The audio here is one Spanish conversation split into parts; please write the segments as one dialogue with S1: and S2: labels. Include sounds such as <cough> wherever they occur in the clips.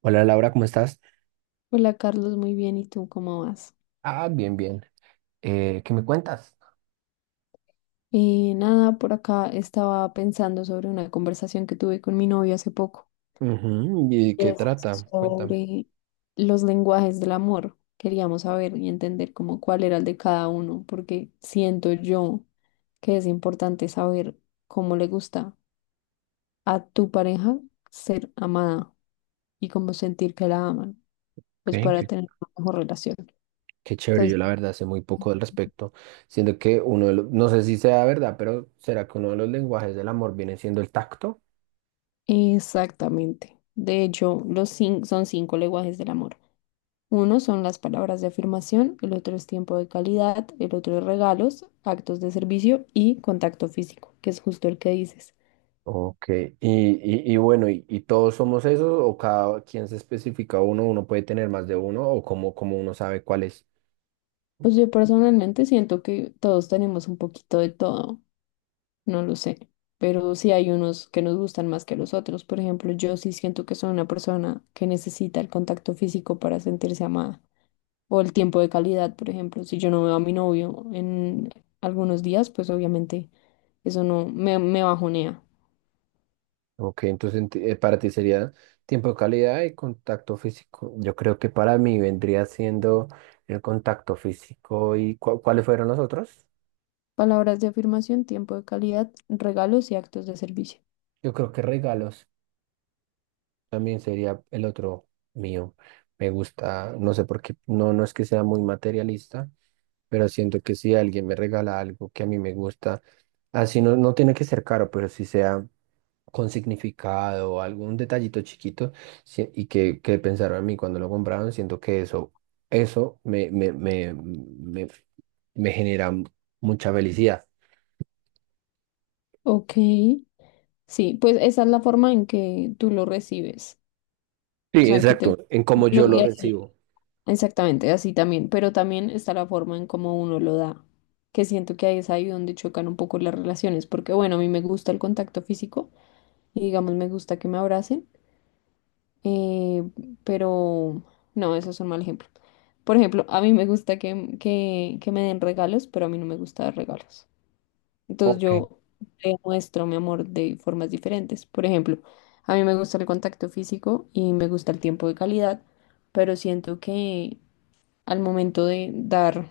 S1: Hola Laura, ¿cómo estás?
S2: Hola Carlos, muy bien. ¿Y tú cómo vas?
S1: Ah, bien, bien. ¿Qué me cuentas?
S2: Nada, por acá estaba pensando sobre una conversación que tuve con mi novio hace poco,
S1: Ujú. ¿Y
S2: y
S1: qué
S2: es
S1: trata? Cuéntame.
S2: sobre los lenguajes del amor. Queríamos saber y entender cómo, cuál era el de cada uno, porque siento yo que es importante saber cómo le gusta a tu pareja ser amada y cómo sentir que la aman,
S1: Ok.
S2: pues para
S1: qué-
S2: tener una mejor relación.
S1: Qué chévere, yo
S2: Entonces,
S1: la verdad sé muy poco al respecto, siendo que uno de los, no sé si sea verdad, pero ¿será que uno de los lenguajes del amor viene siendo el tacto?
S2: exactamente. De hecho, los son cinco lenguajes del amor. Uno son las palabras de afirmación, el otro es tiempo de calidad, el otro es regalos, actos de servicio y contacto físico, que es justo el que dices.
S1: Ok, y bueno, ¿y todos somos esos o cada quien se especifica uno? ¿Uno puede tener más de uno o cómo uno sabe cuál es?
S2: Pues yo personalmente siento que todos tenemos un poquito de todo, no lo sé, pero sí hay unos que nos gustan más que los otros. Por ejemplo, yo sí siento que soy una persona que necesita el contacto físico para sentirse amada o el tiempo de calidad, por ejemplo. Si yo no veo a mi novio en algunos días, pues obviamente eso no me bajonea.
S1: Ok, entonces para ti sería tiempo de calidad y contacto físico. Yo creo que para mí vendría siendo el contacto físico y ¿cuáles fueron los otros?
S2: Palabras de afirmación, tiempo de calidad, regalos y actos de servicio.
S1: Yo creo que regalos también sería el otro mío. Me gusta, no sé por qué, no, no es que sea muy materialista, pero siento que si alguien me regala algo que a mí me gusta, así no, no tiene que ser caro, pero si sea con significado o algún detallito chiquito sí, y que pensaron en mí cuando lo compraron, siento que eso me genera mucha felicidad.
S2: Ok, sí, pues esa es la forma en que tú lo recibes,
S1: Sí,
S2: o sea, en que te
S1: exacto,
S2: gusta
S1: en cómo yo lo
S2: y así,
S1: recibo.
S2: exactamente, así también, pero también está la forma en cómo uno lo da, que siento que ahí es ahí donde chocan un poco las relaciones, porque bueno, a mí me gusta el contacto físico y digamos me gusta que me abracen, eh, pero no, eso es un mal ejemplo. Por ejemplo, a mí me gusta que me den regalos, pero a mí no me gusta dar regalos. Entonces yo te muestro mi amor de formas diferentes. Por ejemplo, a mí me gusta el contacto físico y me gusta el tiempo de calidad, pero siento que al momento de dar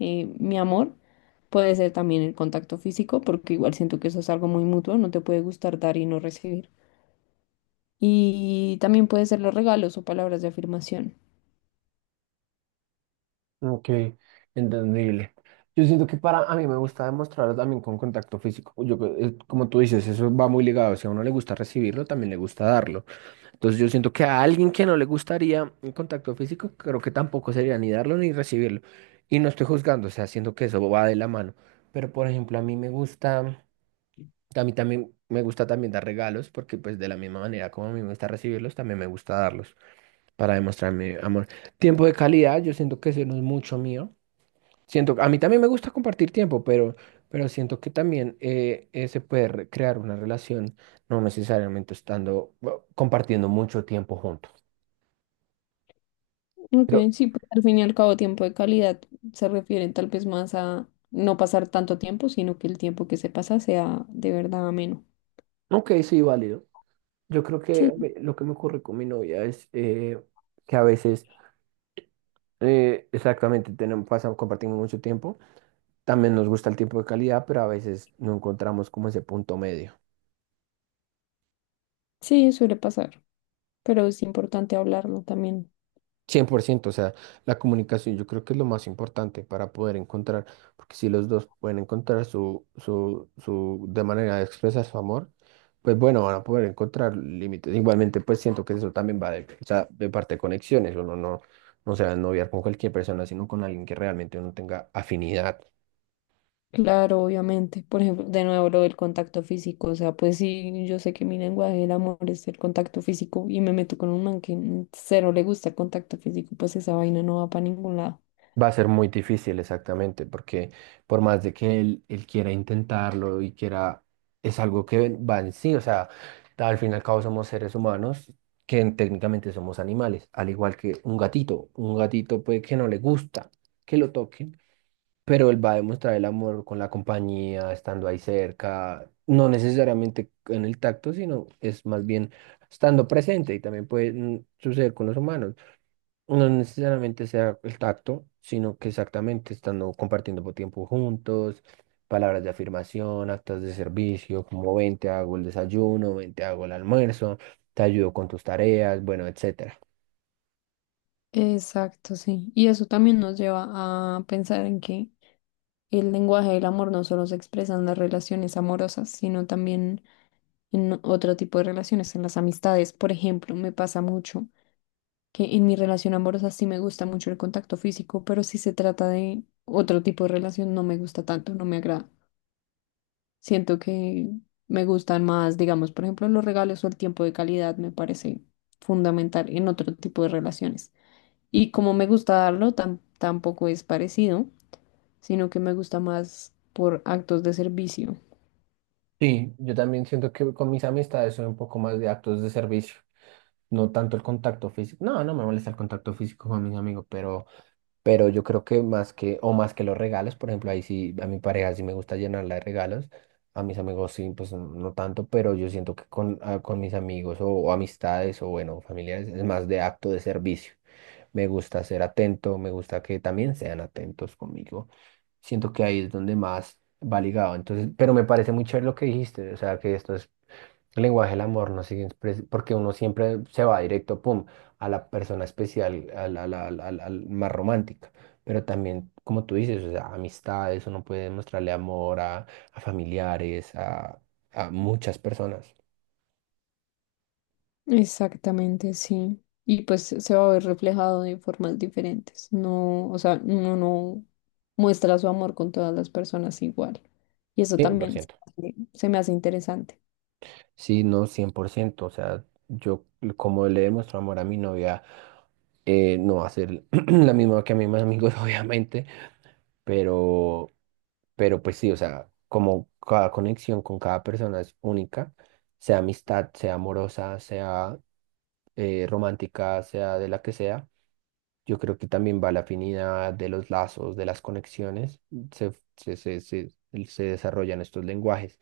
S2: mi amor puede ser también el contacto físico, porque igual siento que eso es algo muy mutuo, no te puede gustar dar y no recibir. Y también puede ser los regalos o palabras de afirmación.
S1: Ok, entendible. Yo siento que para a mí me gusta demostrarlo también con contacto físico. Yo, como tú dices, eso va muy ligado. Si a uno le gusta recibirlo, también le gusta darlo. Entonces yo siento que a alguien que no le gustaría un contacto físico, creo que tampoco sería ni darlo ni recibirlo. Y no estoy juzgando, o sea, siento que eso va de la mano. Pero por ejemplo, a mí también me gusta también dar regalos, porque pues de la misma manera como a mí me gusta recibirlos, también me gusta darlos para demostrar mi amor. Tiempo de calidad, yo siento que eso no es mucho mío. A mí también me gusta compartir tiempo, pero siento que también se puede crear una relación, no necesariamente estando, bueno, compartiendo mucho tiempo juntos.
S2: Ok,
S1: Pero,
S2: sí, pues al fin y al cabo tiempo de calidad se refiere tal vez más a no pasar tanto tiempo, sino que el tiempo que se pasa sea de verdad ameno.
S1: ok, sí, válido. Yo creo que
S2: Sí,
S1: lo que me ocurre con mi novia es que a veces, exactamente, tenemos, pasamos, compartimos mucho tiempo. También nos gusta el tiempo de calidad, pero a veces no encontramos como ese punto medio.
S2: sí, suele pasar, pero es importante hablarlo también.
S1: 100%, o sea, la comunicación yo creo que es lo más importante para poder encontrar, porque si los dos pueden encontrar su de manera de expresar su amor, pues bueno, van a poder encontrar límites. Igualmente, pues siento que eso también va de, o sea, de parte de conexiones, uno no, no se va a noviar con cualquier persona, sino con alguien que realmente uno tenga afinidad.
S2: Claro, obviamente. Por ejemplo, de nuevo lo del contacto físico, o sea, pues sí, yo sé que mi lenguaje del amor es el contacto físico y me meto con un man que cero le gusta el contacto físico, pues esa vaina no va para ningún lado.
S1: Va a ser muy difícil, exactamente, porque por más de que él quiera intentarlo y quiera, es algo que va en sí, o sea, al fin y al cabo somos seres humanos que técnicamente somos animales, al igual que un gatito. Un gatito puede que no le gusta que lo toquen, pero él va a demostrar el amor con la compañía, estando ahí cerca, no necesariamente en el tacto, sino es más bien estando presente y también puede suceder con los humanos. No necesariamente sea el tacto, sino que exactamente estando compartiendo por tiempo juntos, palabras de afirmación, actos de servicio, como ven, te hago el desayuno, ven, te hago el almuerzo, te ayudo con tus tareas, bueno, etcétera.
S2: Exacto, sí. Y eso también nos lleva a pensar en que el lenguaje del amor no solo se expresa en las relaciones amorosas, sino también en otro tipo de relaciones, en las amistades. Por ejemplo, me pasa mucho que en mi relación amorosa sí me gusta mucho el contacto físico, pero si se trata de otro tipo de relación no me gusta tanto, no me agrada. Siento que me gustan más, digamos, por ejemplo, los regalos, o el tiempo de calidad me parece fundamental en otro tipo de relaciones. Y como me gusta darlo, tampoco es parecido, sino que me gusta más por actos de servicio.
S1: Sí, yo también siento que con mis amistades soy un poco más de actos de servicio, no tanto el contacto físico. No, no me molesta el contacto físico con mis amigos, pero yo creo que más que, o más que los regalos, por ejemplo, ahí sí, a mi pareja sí me gusta llenarla de regalos, a mis amigos sí, pues no no tanto, pero yo siento que con mis amigos o amistades o bueno, familiares es más de acto de servicio. Me gusta ser atento, me gusta que también sean atentos conmigo. Siento que ahí es donde más va ligado. Entonces, pero me parece muy chévere lo que dijiste, o sea, que esto es el lenguaje del amor, no sé, porque uno siempre se va directo, pum, a la persona especial, al más romántica. Pero también, como tú dices, o sea, amistades, uno puede demostrarle amor a familiares, a muchas personas.
S2: Exactamente, sí. Y pues se va a ver reflejado de formas diferentes. No, o sea, uno no muestra su amor con todas las personas igual. Y eso
S1: cien por
S2: también se
S1: ciento
S2: me se me hace interesante.
S1: Sí, no, 100%, o sea, yo como le demuestro amor a mi novia, no va a ser <clears throat> la misma que a mis amigos, <laughs> obviamente, pero... Pero pues sí, o sea, como cada conexión con cada persona es única, sea amistad, sea amorosa, sea romántica, sea de la que sea, yo creo que también va la afinidad de los lazos, de las conexiones, se, se, se, se, se desarrollan estos lenguajes.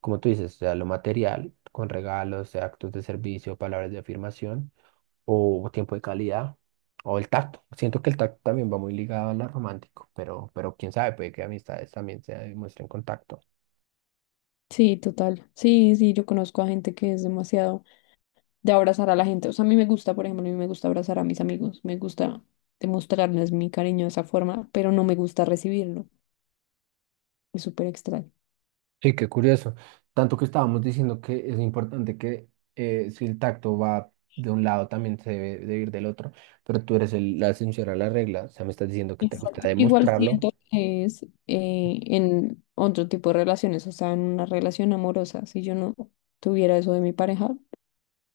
S1: Como tú dices, sea lo material, con regalos, sea actos de servicio, palabras de afirmación, o tiempo de calidad, o el tacto. Siento que el tacto también va muy ligado a lo romántico, pero quién sabe, puede que amistades también se demuestren contacto.
S2: Sí, total. Sí, sí, yo conozco a gente que es demasiado de abrazar a la gente. O sea, a mí me gusta, por ejemplo, a mí me gusta abrazar a mis amigos. Me gusta demostrarles mi cariño de esa forma, pero no me gusta recibirlo. Es súper extraño.
S1: Sí, qué curioso. Tanto que estábamos diciendo que es importante que si el tacto va de un lado, también se debe de ir del otro, pero tú eres la excepción a la regla, o sea, me estás diciendo que te gusta
S2: Exacto. Igual
S1: demostrarlo.
S2: siento que es en otro tipo de relaciones, o sea, en una relación amorosa. Si yo no tuviera eso de mi pareja,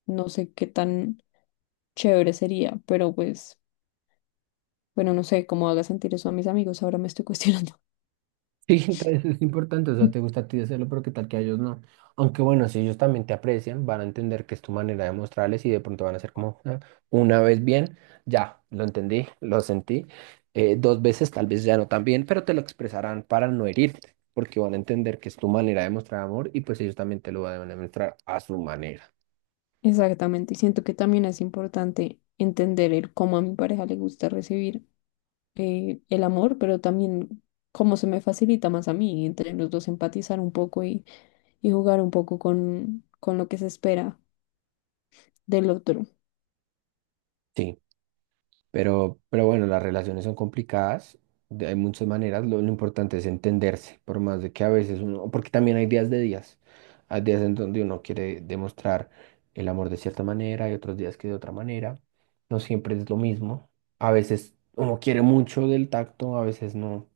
S2: no sé qué tan chévere sería, pero pues, bueno, no sé cómo haga sentir eso a mis amigos, ahora me estoy cuestionando.
S1: Sí, <laughs> entonces es importante, o sea, te gusta a ti hacerlo, pero qué tal que a ellos no. Aunque bueno, si ellos también te aprecian, van a entender que es tu manera de mostrarles y de pronto van a ser como, "Ah, una vez bien, ya, lo entendí, lo sentí, dos veces tal vez ya no tan bien", pero te lo expresarán para no herirte, porque van a entender que es tu manera de mostrar amor y pues ellos también te lo van a demostrar a su manera.
S2: <laughs> Exactamente, y siento que también es importante entender el cómo a mi pareja le gusta recibir el amor, pero también cómo se me facilita más a mí, entre los dos empatizar un poco y jugar un poco con lo que se espera del otro.
S1: Sí. Pero bueno, las relaciones son complicadas, hay muchas maneras, lo importante es entenderse, por más de que a veces uno, porque también hay días de días, hay días en donde uno quiere demostrar el amor de cierta manera y otros días que de otra manera, no siempre es lo mismo, a veces uno quiere mucho del tacto, a veces no.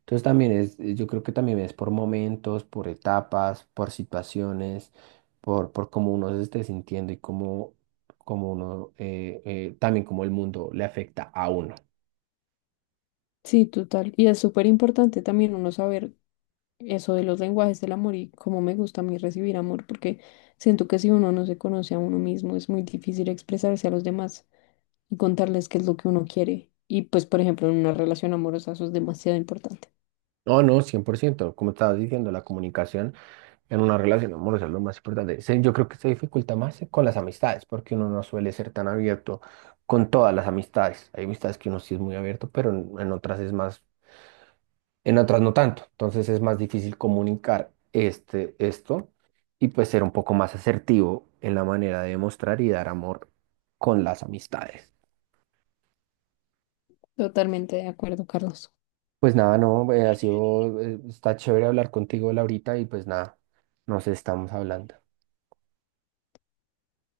S1: Entonces también es, yo creo que también es por momentos, por etapas, por situaciones, por cómo uno se esté sintiendo y cómo uno, también cómo el mundo le afecta a uno.
S2: Sí, total. Y es súper importante también uno saber eso de los lenguajes del amor y cómo me gusta a mí recibir amor, porque siento que si uno no se conoce a uno mismo, es muy difícil expresarse a los demás y contarles qué es lo que uno quiere. Y pues, por ejemplo, en una relación amorosa eso es demasiado importante.
S1: No, no, 100% como estabas diciendo, la comunicación en una relación amorosa es lo más importante. Yo creo que se dificulta más con las amistades, porque uno no suele ser tan abierto con todas las amistades. Hay amistades que uno sí es muy abierto, pero en otras es más en otras no tanto. Entonces es más difícil comunicar esto y pues ser un poco más asertivo en la manera de mostrar y dar amor con las amistades.
S2: Totalmente de acuerdo, Carlos.
S1: Pues nada, no, ha sido, está chévere hablar contigo, Laurita, y pues nada, nos estamos hablando.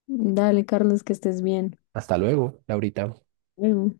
S2: Dale, Carlos, que estés bien.
S1: Hasta luego, Laurita.
S2: Bueno.